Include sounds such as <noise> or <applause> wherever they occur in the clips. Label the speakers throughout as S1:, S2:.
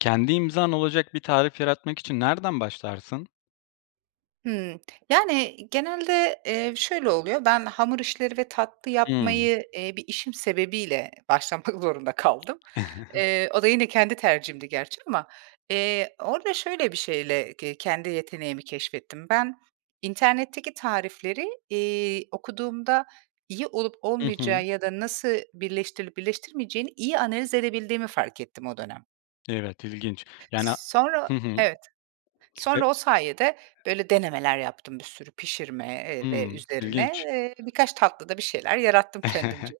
S1: Kendi imzan olacak bir tarif yaratmak için nereden başlarsın?
S2: Hıı. Yani, genelde, eee, şöyle oluyor. Ben hamur işleri ve tatlı
S1: Hıı.
S2: yapmayı, eee, bir işim sebebiyle başlamak zorunda kaldım.
S1: <chuckles>
S2: Eee, o da yine kendi tercihimdi gerçi ama, eee, orada şöyle bir şeyle ke kendi yeteneğimi keşfettim. Ben internetteki tarifleri, iii, okuduğumda iyi olup
S1: Hı hı.
S2: olmayacağı ya da nasıl birleştirilip birleştirilmeyeceğini iyi analiz edebildiğimi fark ettim o dönem.
S1: Evet, ilginç, yani, a
S2: S sonra o,
S1: Hı hı.
S2: evet,
S1: E
S2: sonra o sayede böyle denemeler yaptım bir sürü pişirme, eee, ve
S1: Hıı.
S2: üzerine.
S1: İlginç.
S2: Eee, birkaç tatlıda bir şeyler yarattım kendimce.
S1: <chuckles>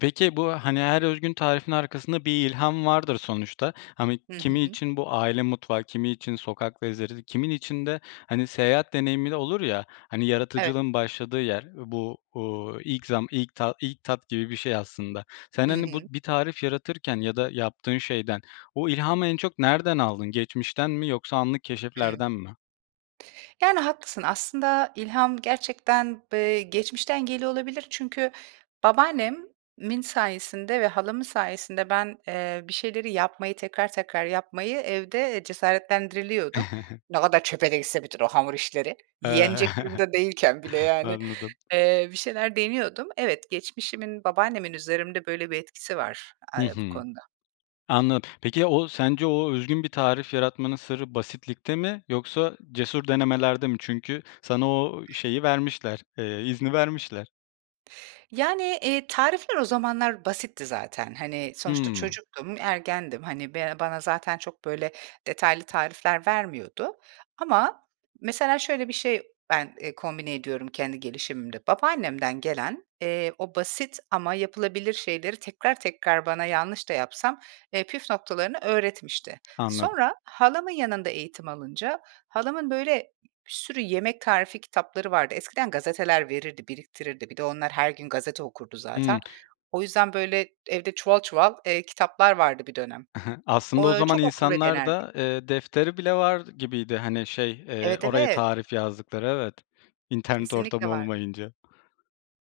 S1: Peki bu, hani, her özgün tarifin arkasında bir ilham vardır sonuçta. Hani,
S2: Hı
S1: kimi
S2: hı.
S1: için bu aile mutfağı, kimi için sokak lezzetleri kimin için de, hani, seyahat deneyimi de olur, ya, hani,
S2: Evet.
S1: yaratıcılığın başladığı yer bu, uuu, ilk zam ilk ta ilk tat gibi bir şey aslında. Sen,
S2: Hı
S1: hani, bu
S2: hı.
S1: bir tarif yaratırken ya da yaptığın şeyden o ilhamı en çok nereden aldın? Geçmişten mi yoksa anlık
S2: Hıı.
S1: keşiflerden mi?
S2: Yani, haklısın, aslında ilham gerçekten b eee geçmişten geliyor olabilir. Çünkü babaannemin sayesinde ve halamın sayesinde ben, eee, bir şeyleri yapmayı, tekrar tekrar yapmayı evde cesaretlendiriliyordum.
S1: <chuckles>
S2: Ne kadar çöpe de gitse bütün o hamur işleri.
S1: Iıı
S2: Yenecek
S1: <chuckles>
S2: durumda değilken bile yani,
S1: anladım.
S2: eee bir şeyler deniyordum. Evet, geçmişimin, babaannemin üzerimde böyle bir etkisi var,
S1: Hı
S2: eee, bu
S1: hı.
S2: konuda.
S1: Anlad Peki, ya o, sence o özgün bir tarif yaratmanın sırrı basitlikte mi yoksa cesur denemelerde mi? Çünkü sana o, eee, şeyi vermişler, eee, izni vermişler.
S2: Yani, eee, tarifler o zamanlar basitti zaten, hani, sonuçta
S1: Hımm.
S2: çocuktum, ergendim, hani, ben bana zaten çok, böyle, detaylı tarifler vermiyordu ama mesela şöyle bir şey ben, eee, kombine ediyorum kendi gelişimimde. Babaannemden gelen, eee, o basit ama yapılabilir şeyleri tekrar tekrar bana yanlış da yapsam, eee, püf noktalarını öğretmişti.
S1: Anladım.
S2: Sonra halamın yanında eğitim alınca, halamın, böyle, bir sürü yemek tarifi kitapları vardı. Eskiden gazeteler verirdi, biriktirirdi, bir de onlar her gün gazete okurdu
S1: Hımm.
S2: zaten. O yüzden, böyle, evde çuval çuval, eee, kitaplar vardı bir dönem.
S1: I hı, aslında
S2: Ooo,
S1: o
S2: ö
S1: zaman
S2: çok okur ve denerdik.
S1: insanlarda, eee, defteri bile var gibiydi, hani, şey, eee,
S2: Evet,
S1: oraya
S2: evet.
S1: tarif yazdıkları. Evet. İnternet ortamı
S2: Kesinlikle vardır.
S1: olmayınca.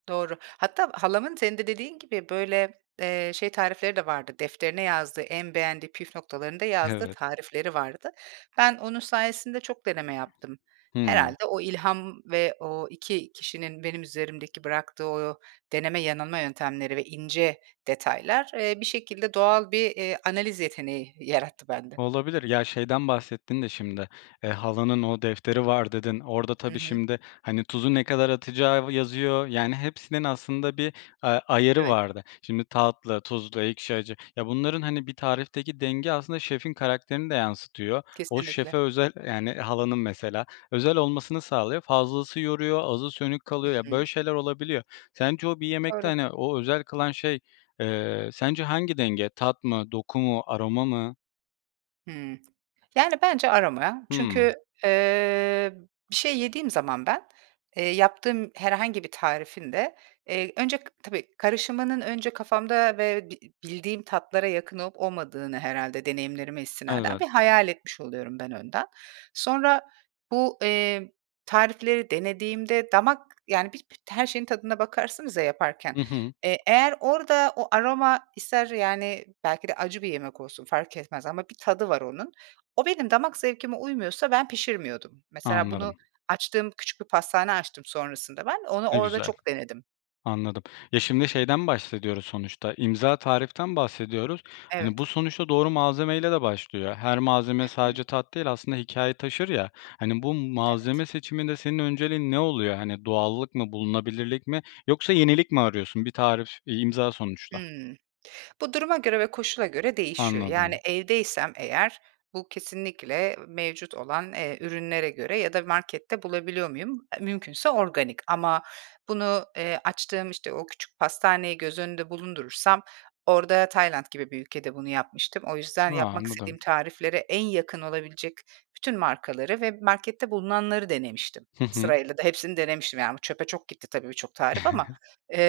S2: Doğru. Hatta halamın, senin de dediğin gibi, böyle, eee, şey tarifleri de vardı, defterine yazdığı, en beğendiği püf noktalarını da yazdığı
S1: Evet.
S2: tarifleri vardı. Ben onun sayesinde çok deneme yaptım.
S1: Hımm.
S2: Herhâlde o ilham ve o 2 kişinin benim üzerimdeki bıraktığı o deneme, yanılma yöntemleri ve ince detaylar, eee, bir şekilde doğal bir, eee, analiz yeteneği yarattı bende.
S1: Olabilir. Ya, şeyden bahsettin de şimdi, eee, halanın o, "Defteri var." dedin. Orada
S2: Hı
S1: tabii
S2: hı.
S1: şimdi, hani, tuzu ne kadar atacağı yazıyor, yani, hepsinin aslında bir a ayarı
S2: Evet.
S1: vardı. Şimdi tatlı, tuzlu, ekşi, acı, ya, bunların, hani, bir tarifteki denge aslında şefin karakterini de yansıtıyor. O
S2: Kesinlikle.
S1: şefe özel Yani, halanın mesela özel olmasını sağlıyor, fazlası yoruyor, azı sönük
S2: Hı
S1: kalıyor, ya,
S2: hı.
S1: böyle şeyler olabiliyor. Sence o bir yemekte,
S2: Doğru.
S1: hani, o özel kılan şey, eee, sence hangi denge, tat mı, doku mu, aroma mı?
S2: Hımm. Yani, bence aroma ya.
S1: Hıı.
S2: Çünkü, ııı, bir şey yediğim zaman ben, ııı, yaptığım herhangi bir tarifin de, ııı, önce k tabii, karışımının önce kafamda ve bi bildiğim tatlara yakın olup olmadığını herhâlde deneyimlerime istinaden
S1: Evet.
S2: bir hayal etmiş oluyorum ben önden. Sonra bu, eee, tarifleri denediğimde damak, yani, bit bit her şeyin tadına bakarsınız ya yaparken,
S1: Hı hı.
S2: eee, eğer orada o aroma ister, yani, belki de acı bir yemek olsun fark etmez ama bir tadı var onun. O benim damak zevkime uymuyorsa ben pişirmiyordum. Mesela bunu
S1: Anladım.
S2: açtığım küçük bir pastane açtım sonrasında ben. Onu
S1: Ne
S2: orada
S1: güzel.
S2: çok denedim.
S1: Anladım. Ya, şimdi şeyden bahsediyoruz sonuçta, imza tariften bahsediyoruz. Hani, bu
S2: Evet.
S1: sonuçta doğru malzemeyle de başlıyor. Her malzeme
S2: Hı hı.
S1: sadece tat değil, aslında hikâye taşır, ya, hani, bu
S2: Evet.
S1: malzeme seçiminde senin önceliğin ne oluyor? Hani, doğallık mı, bulunabilirlik mi yoksa yenilik mi arıyorsun? Bir tarif, bir imza sonuçta.
S2: Hımm. Bu, duruma göre ve koşula göre değişiyor. Yani,
S1: Anladım.
S2: evdeysem eğer bu kesinlikle mevcut olan, eee, ürünlere göre ya da markette bulabiliyor muyum? E, mümkünse organik. Ama bunu, ııı, açtığım, işte, o küçük pastaneyi göz önünde bulundurursam orada Tayland gibi bir ülkede bunu yapmıştım. O yüzden
S1: Ha,
S2: yapmak
S1: anladım.
S2: istediğim tariflere en yakın olabilecek bütün markaları ve markette bulunanları denemiştim.
S1: Hı hı.
S2: Sırayla da hepsini denemiştim, yani, bu çöpe çok gitti tabii birçok tarif ama.
S1: <chuckles>
S2: Iıı,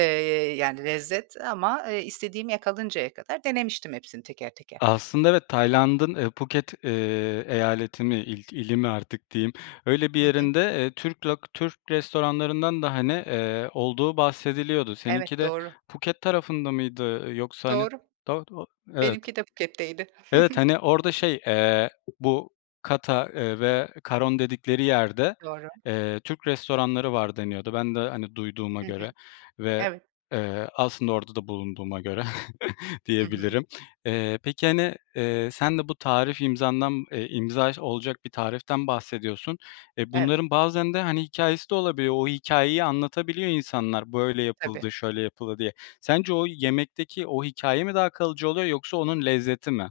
S2: yani, lezzet ama istediğimi yakalayıncaya kadar denemiştim hepsini teker, teker.
S1: Aslında evet, Tayland'ın, ııı, Phuket, ııı, eyaleti mi, il ili mi artık diyeyim, öyle bir
S2: Hı hı.
S1: yerinde, ııı, Türk lok Türk restoranlarından da, hani, ııı, olduğu bahsediliyordu. Seninki
S2: Evet,
S1: de
S2: doğru.
S1: Phuket tarafında mıydı? Yoksa, hani,
S2: Doğru.
S1: do do Evet.
S2: Benimki de Phuket'teydi.
S1: Evet.
S2: <chuckles>
S1: Hani, orada şey, eee, bu Kata, ııı, ve Karon dedikleri yerde,
S2: Doğru.
S1: eee, Türk restoranları var deniyordu. Ben de, hani, duyduğuma
S2: Hı hı.
S1: göre ve,
S2: Evet.
S1: eee, aslında orada da bulunduğuma göre <chuckles>
S2: Hı hı.
S1: diyebilirim. Eee, peki, hani, eee, sen de bu tarif imzandan, ııı, imza olacak bir tariften bahsediyorsun. E,
S2: Evet.
S1: bunların bazen de, hani, hikâyesi de olabiliyor, o hikâyeyi anlatabiliyor insanlar, böyle
S2: Tabii.
S1: yapıldı, şöyle yapıldı diye. Sence o yemekteki o hikâye mi daha kalıcı oluyor yoksa onun lezzeti mi?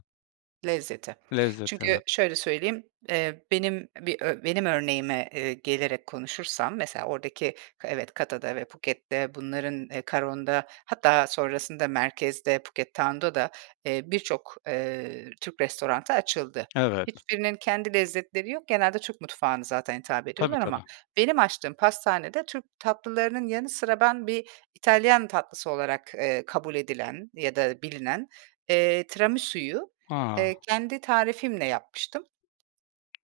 S2: Lezzeti.
S1: Lezzet, evet.
S2: Çünkü şöyle söyleyeyim, ııı, benim bir ö benim örneğime, ııı, gelerek konuşursam mesela oradaki evet, Kata´da ve Phuket´te bunların Karon´da hatta sonrasında merkezde, Phuket Town´da da, eee, birçok, ııı, Türk restoranı açıldı.
S1: Evet.
S2: Hiçbirinin kendi lezzetleri yok. Genelde Türk mutfağına zaten hitap
S1: Tabii,
S2: ediyorlar ama
S1: tabii.
S2: benim açtığım pastanede Türk tatlılarının yanı sıra ben bir İtalyan tatlısı olarak, ııı, kabul edilen ya da bilinen, eee, Tiramisuyu, ııı,
S1: A.
S2: kendi tarifimle yapmıştım.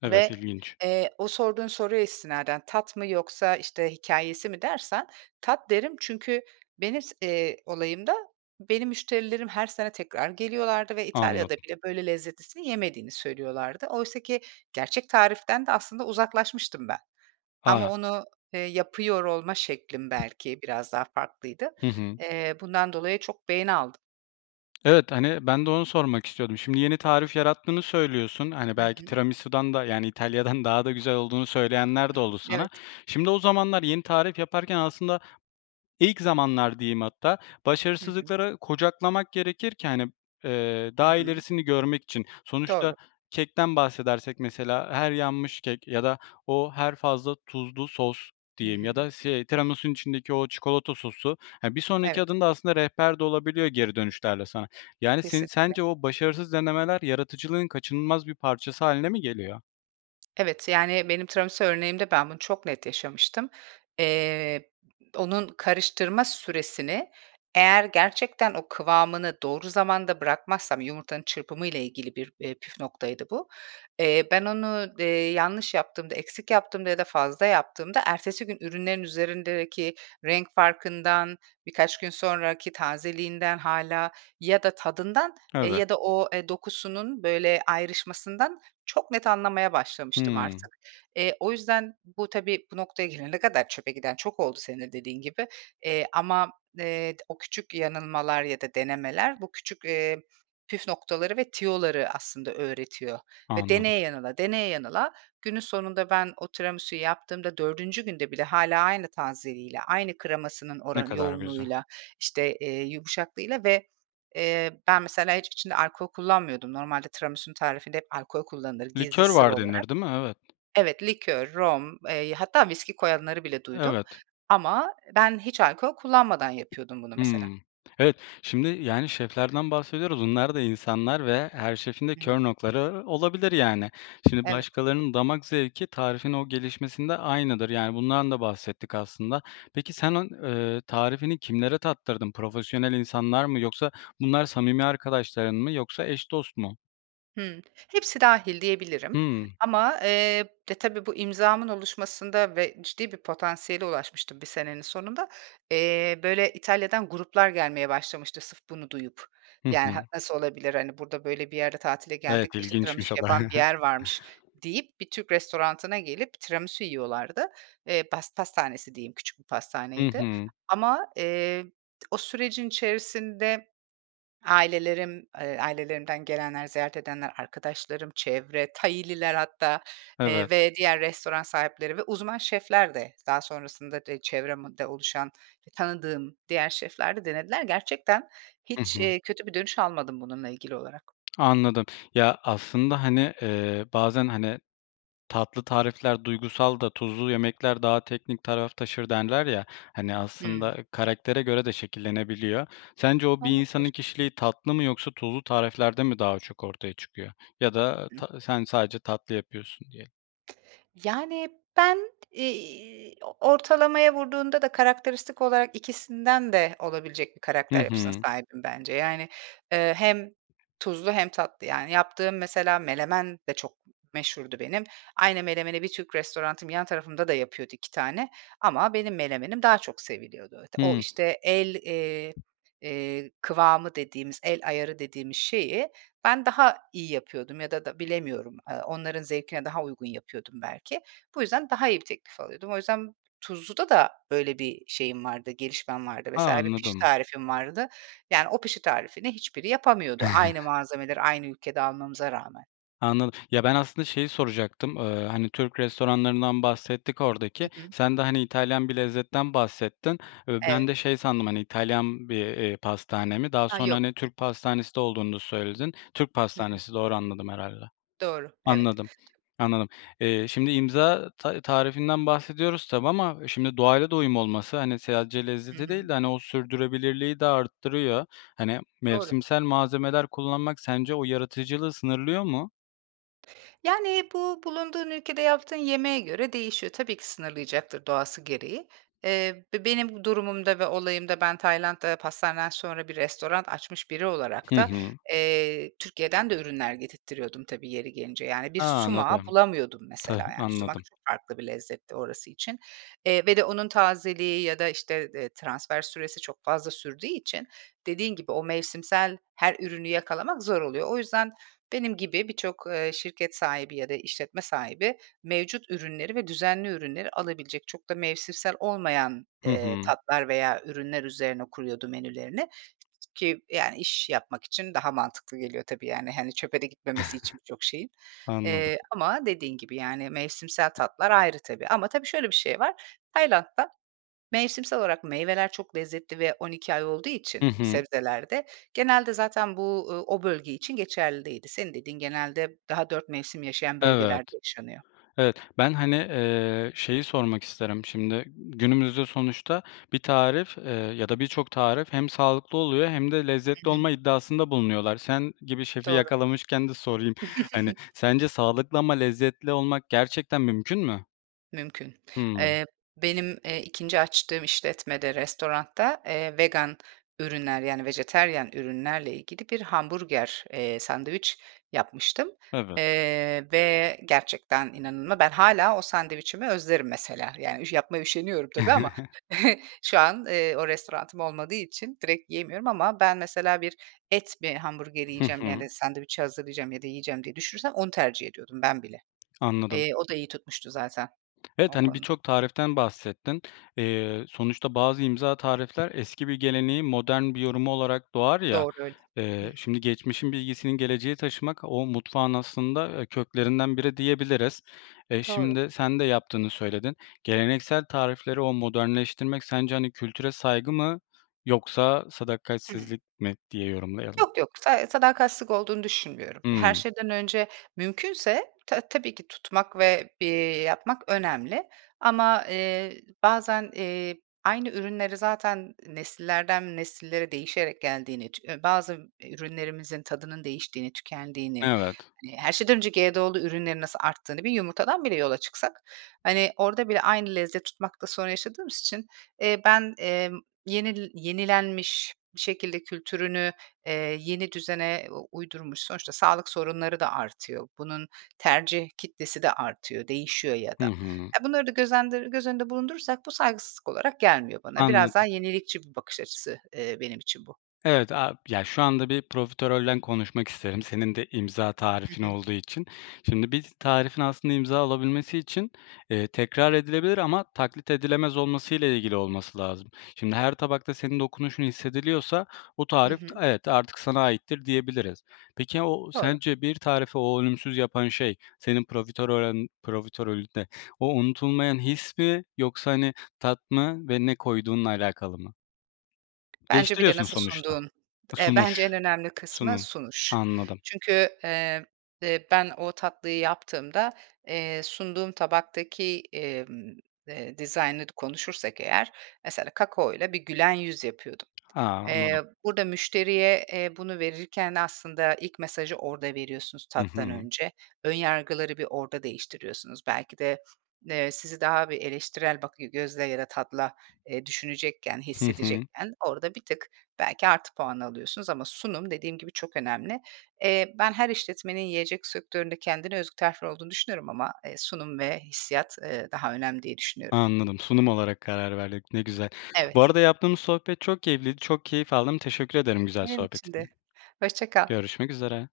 S1: Evet,
S2: Ve,
S1: ilginç.
S2: eee, o sorduğun soruya istinaden tat mı yoksa işte hikâyesi mi dersen tat derim. Çünkü benim s eee, olayımda, benim müşterilerim her sene tekrar geliyorlardı ve İtalya'da
S1: Anladım.
S2: bile böyle lezzetlisini yemediğini söylüyorlardı. Oysa ki gerçek tariften de aslında uzaklaşmıştım ben. Ama
S1: A.
S2: onu, ııı, yapıyor olma şeklim belki biraz daha farklıydı.
S1: Hı hı.
S2: Iıı, bundan dolayı çok beğeni aldım.
S1: Evet, hani, ben de onu sormak istiyordum. Şimdi yeni tarif yarattığını söylüyorsun, hani,
S2: Hı
S1: belki
S2: hı.
S1: tiramisudan da, yani, İtalya'dan daha da güzel olduğunu
S2: Hı
S1: söyleyenler de
S2: hı.
S1: oldu sana.
S2: Evet.
S1: Şimdi o zamanlar yeni tarif yaparken aslında -ilk zamanlar diyeyim hatta
S2: Hı hı.
S1: başarısızlıkları kucaklamak gerekir ki, hani, eee,
S2: Hı
S1: daha
S2: hı.
S1: ilerisini görmek için. Sonuçta
S2: Doğru.
S1: kekten bahsedersek mesela her yanmış kek ya da o, her fazla tuzlu sos
S2: Hı
S1: diyeyim ya
S2: hı.
S1: da si tiramisunun içindeki o çikolata sosu, hani, bir sonraki
S2: Evet.
S1: adımda aslında rehber de olabiliyor geri dönüşlerle sana. Yani, senin
S2: Kesinlikle.
S1: sence o başarısız denemeler yaratıcılığın kaçınılmaz bir parçası hâline mi geliyor?
S2: Evet, yani, benim tiramisu örneğimde ben, bunu çok net yaşamıştım. Eee, onun karıştırma süresini eğer gerçekten o kıvamını doğru zamanda bırakmazsam yumurtanın çırpımı ile ilgili bir, iii, püf noktaydı bu, eee, ben onu, eee, yanlış yaptığımda, eksik yaptığımda ya da fazla yaptığımda ertesi gün ürünlerin üzerindeki renk farkından, birkaç gün sonraki tazeliğinden hâlâ ya da tadından, eee,
S1: Evet.
S2: ya da o, eee, dokusunun böyle ayrışmasından çok net anlamaya başlamıştım
S1: Hıı.
S2: artık. Eee, o yüzden bu tabii bu noktaya gelene kadar çöpe giden çok oldu senin de dediğin gibi. Eee, ama, eee, t o küçük yanılmalar ya da denemeler bu küçük, eee, püf noktaları ve tüyoları aslında öğretiyor. Ve
S1: Anladım.
S2: deneye yanıla, deneye yanıla günün sonunda ben, o tiramisuyu yaptığımda 4'üncü günde bile hâlâ aynı tazeliğiyle, aynı kremasının
S1: Ne
S2: oranı
S1: kadar güzel.
S2: yoğunluğuyla, işte, eee, yumuşaklığıyla ve, eee, ben, mesela hiç içinde alkol kullanmıyordum. Normalde tiramisunun tarifinde hep alkol kullanılır gizli
S1: Likör
S2: sır
S1: var
S2: olarak.
S1: denir, değil mi? Evet.
S2: Evet, likör, rom, eee, hatta viski koyanları bile duydum.
S1: Evet.
S2: Ama ben hiç alkol kullanmadan yapıyordum bunu mesela.
S1: Hıı. Evet. Şimdi, yani, şeflerden bahsediyoruz, onlar da insanlar ve her şefin de kör
S2: Hıı.
S1: noktaları olabilir yani. Şimdi
S2: Evet.
S1: başkalarının damak zevki tarifin o gelişmesinde aynıdır, yani, bundan da bahsettik aslında. Peki, senin eee, tarifini kimlere tattırdın? Profesyonel insanlar mı yoksa bunlar samimi arkadaşların mı yoksa eş dost mu?
S2: Hıı. Hepsi dâhil diyebilirim.
S1: Hıı.
S2: Ama, eee, ya, tabii bu imzamın oluşmasında ve ciddi bir potansiyele ulaşmıştım bir senenin sonunda. Eee, böyle İtalya'dan gruplar gelmeye başlamıştı, sırf bunu duyup.
S1: Hı
S2: Yani, ha
S1: hı.
S2: nasıl olabilir, hani, burada böyle bir yerde tatile geldik,
S1: Evet,
S2: işte, tiramisu
S1: ilginçmiş o da.
S2: yapan bir
S1: <chuckles>
S2: yer varmış deyip bir Türk restoranına gelip tiramisu yiyorlardı. Eee, pas pastanesi diyeyim, küçük bir
S1: Hı
S2: pastaneydi.
S1: hı.
S2: Ama, eee, o sürecin içerisinde ailelerim, eee, ailelerimden gelenler, ziyaret edenler, arkadaşlarım, çevre, Thai'liler hatta, eee,
S1: Evet.
S2: ve diğer restoran sahipleri ve uzman şefler de daha sonrasında de çevremde oluşan, tanıdığım diğer şefler de denediler. Gerçekten
S1: Hı
S2: hiç,
S1: hı.
S2: eee, kötü bir dönüş almadım bununla ilgili olarak.
S1: Anladım. Ya, aslında, hani, eee, bazen, hani, tatlı tarifler duygusal da tuzlu yemekler daha teknik taraf taşır derler ya, hani,
S2: Hıı.
S1: aslında karaktere göre de şekillenebiliyor. Sence o, bir insanın
S2: Olabilir.
S1: kişiliği tatlı mı yoksa tuzlu tariflerde mi daha çok ortaya çıkıyor ya da,
S2: <unintelligible>
S1: ta sen, sadece tatlı yapıyorsun diye
S2: Yani, ben, iii, ortalamaya vurduğunda da karakteristik olarak ikisinden de olabilecek bir
S1: Hı
S2: karakter yapısına
S1: hı.
S2: sahibim bence. Yani, eee, hem tuzlu hem tatlı yani. Yaptığım mesela menemen de çok meşhurdu benim. Aynı menemeni bir Türk restoranım yan tarafımda da yapıyordu 2 tane ama benim menemenim daha çok seviliyordu. O,
S1: Hıı.
S2: işte, el, eee, eee, kıvamı dediğimiz, el ayarı dediğimiz şeyi ben, daha iyi yapıyordum ya da da bilemiyorum, eee, onların zevkine daha uygun yapıyordum belki. Bu yüzden daha iyi bir teklif alıyordum. O yüzden tuzluda da böyle bir şeyim vardı, gelişmem vardı.
S1: A!
S2: Mesela bir pişi
S1: Anladım.
S2: tarifim vardı. Yani, o pişi tarifini hiçbiri yapamıyordu aynı
S1: <chuckles>
S2: malzemeleri aynı ülkede almamıza rağmen.
S1: Anladım. Ya, ben, aslında şeyi soracaktım, eee, hani, Türk restoranlarından bahsettik
S2: Hı
S1: oradaki.
S2: hı.
S1: Sen de, hani, İtalyan bir lezzetten bahsettin ve ben
S2: Evet.
S1: de şey sandım, hani, İtalyan bir, eee, pastane mi, daha
S2: Ha,
S1: sonra,
S2: yok.
S1: hani, Türk pastanesi de olduğunu da söyledin. Türk
S2: Hı hı.
S1: pastanesi doğru anladım herhâlde.
S2: Doğru. Evet.
S1: Anladım, anladım. Eee, şimdi imza ta tarifinden bahsediyoruz tabii ama şimdi doğayla da uyum olması, hani, sadece
S2: Hı
S1: lezzeti değil
S2: hı.
S1: de, hani, o sürdürebilirliği de arttırıyor. Hani,
S2: Doğru.
S1: mevsimsel malzemeler kullanmak sence o yaratıcılığı sınırlıyor mu?
S2: Yani, bu bulunduğun ülkede yaptığın yemeğe göre değişiyor. Tabii ki, sınırlayacaktır doğası gereği. Eee, be benim bu durumumda ve olayımda ben Tayland'da pastaneden sonra bir restoran açmış biri olarak
S1: Hı
S2: da,
S1: hı.
S2: eee, Türkiye'den de ürünler getirttiriyordum, tabii yeri gelince. Yani bir
S1: A,
S2: sumağı
S1: anladım.
S2: bulamıyordum mesela,
S1: Tah
S2: yani, sumak
S1: anladım.
S2: çok farklı bir lezzetti orası için. Eee, ve de onun tazeliği ya da, eee, işte, transfer süresi çok fazla sürdüğü için dediğin gibi o mevsimsel her ürünü yakalamak zor oluyor. O yüzden benim gibi birçok, eee, şirket sahibi ya da işletme sahibi, mevcut ürünleri ve düzenli ürünleri alabilecek, çok da mevsimsel olmayan,
S1: Hı
S2: eee,
S1: hı.
S2: tatlar veya ürünler üzerine kuruyordu menülerini ki, yani, iş yapmak için daha mantıklı geliyor tabii, yani, hani, çöpe de gitmemesi birçok şeyin.
S1: <chuckles> Anladım.
S2: Eee, ama dediğin gibi, yani, mevsimsel tatlar ayrı tabii. Ama tabii şöyle bir şey var: Tayland'da mevsimsel olarak meyveler çok lezzetli ve 12 ay olduğu için
S1: Hı hı.
S2: sebzeler de genelde zaten bu, ııı, o bölge için geçerli değildi. Senin dediğin genelde daha 4 mevsim yaşayan
S1: Evet,
S2: bölgelerde yaşanıyor.
S1: evet ben, hani, eee, şeyi sormak isterim şimdi, günümüzde sonuçta bir tarif, eee, ya da birçok tarif hem sağlıklı oluyor hem de
S2: Hı
S1: lezzetli
S2: hı.
S1: olma iddiasında bulunuyorlar. Sen gibi şefi
S2: Doğru.
S1: yakalamışken de sorayım, hani,
S2: <chuckles>
S1: sence sağlıklı ama lezzetli olmak gerçekten mümkün mü?
S2: Mümkün.
S1: Hımm.
S2: Eee, benim, eee, 2'nci açtığım işletmede, restoranda, eee, vegan ürünler, yani, vejetaryen ürünlerle ilgili bir hamburger, eee, sandviç yapmıştım.
S1: Evet.
S2: Eee, ve gerçekten inanıma ben hâlâ sandviçimi özlerim mesela. Yani, ya yapmaya üşeniyorum tabii ama
S1: <chuckles>
S2: <chuckles> şu an, eee, o restoranım olmadığı için direkt yiyemiyorum ama ben mesela bir et mi hamburgeri
S1: Hı
S2: yiyeceğim,
S1: hı.
S2: yani, sandviçi hazırlayacağım ya da yiyeceğim diye düşünürsem onu tercih ediyordum ben bile.
S1: Anladım.
S2: Eee, o da iyi tutmuştu zaten
S1: Evet,
S2: o
S1: hani,
S2: konuda.
S1: birçok tariften bahsettin. Eee, sonuçta bazı imza tarifler eski bir geleneğin modern bir yorumu olarak doğar ya,
S2: Doğru öyle. Hıh.
S1: eee, şimdi geçmişin bilgisinin geleceğe taşımak o mutfağın aslında, eee, köklerinden biri diyebiliriz. Eee,
S2: Doğru.
S1: şimdi sen de yaptığını söyledin, geleneksel tarifleri o modernleştirmek sence, hani, kültüre saygı mı yoksa
S2: Hıı.
S1: sadakatsizlik mi diye yorumlayalım?
S2: Yok yok, sa sadakatsizlik olduğunu düşünmüyorum. E, her
S1: Hımm.
S2: şeyden önce mümkünse ta tabii ki tutmak ve, eee, yapmak önemli. Ama, eee, bazen, eee, aynı ürünleri zaten, nesillerden nesillere değişerek geldiğini, ç ııı, bazı ürünlerimizin tadının değiştiğini, tükendiğini,
S1: Evet.
S2: hani, her şeyden önce GDO'lu ürünlerin nasıl arttığını bir yumurtadan bile yola çıksak, hani, orada bile aynı lezzet tutmakta sorun yaşadığımız için, eee, ben, emm, yenil yenilenmiş bir şekilde kültürünü, eee, yeni düzene u uydurmuş, sonuçta sağlık sorunları da artıyor, bunun tercih kitlesi de artıyor, değişiyor ya
S1: Hı
S2: da.
S1: hı.
S2: Ya, bunları da göz endır göz önünde bulundurursak bu saygısızlık olarak gelmiyor bana. Biraz daha
S1: Anladım.
S2: yenilikçi bir bakış açısı, eee, benim için bu.
S1: Evet, aaa, ya, şu anda bir profiterolden konuşmak isterim senin de imza
S2: Hı
S1: tarifin
S2: hı.
S1: olduğu için. Şimdi bir tarifin aslında imza alabilmesi için, eee, tekrar edilebilir ama taklit edilemez olmasıyla ilgili olması lazım. Şimdi her tabakta senin dokunuşun hissediliyorsa o
S2: Hı
S1: tarif, t
S2: hı.
S1: evet artık sana aittir diyebiliriz. Peki, aaa, o
S2: Doğru.
S1: sence bir tarifi o ölümsüz yapan şey senin profiterorün profiterolünde o unutulmayan his mi yoksa, hani, tat mı ve ne koyduğunla alakalı mı?
S2: Bence bir de
S1: Değiştiriyorsun
S2: nasıl
S1: sonuçta.
S2: sunduğun,
S1: E,
S2: eee, bence en
S1: sunuş,
S2: önemli kısmı
S1: sunum...
S2: sunuş.
S1: Anladım.
S2: Çünkü, emm, eee, ben o tatlıyı yaptığımda, eee, sunduğum tabaktaki, emm, eee, dizaynını konuşursak eğer, mesela kakaoyla bir gülen yüz yapıyordum.
S1: Ha,
S2: Eee,
S1: anladım.
S2: burada müşteriye, eee, bunu verirken aslında ilk mesajı orada veriyorsunuz
S1: Hı
S2: tattan
S1: hı.
S2: önce. Ön yargıları bir orada değiştiriyorsunuz. Belki de, eee, sizi daha bir eleştirel bakıy gözle ya da tatla düşünecekken,
S1: Hı hı.
S2: hissedecekken orada bir tık belki artı puan alıyorsunuz ama sunum dediğim gibi çok önemli. Eee, ben her işletmenin yiyecek sektöründe kendine özgü tarfileri olduğunu düşünüyorum ama, eee, sunum ve hissiyat, eee, daha önemli diye düşünüyorum.
S1: Anladım, sunum olarak karar verdik. Ne güzel. Bu
S2: Evet.
S1: arada yaptığımız sohbet çok keyifliydi, çok keyif aldım, teşekkür ederim güzel
S2: Benim için de,
S1: sohbetine.
S2: hoşça kal.
S1: Görüşmek üzere.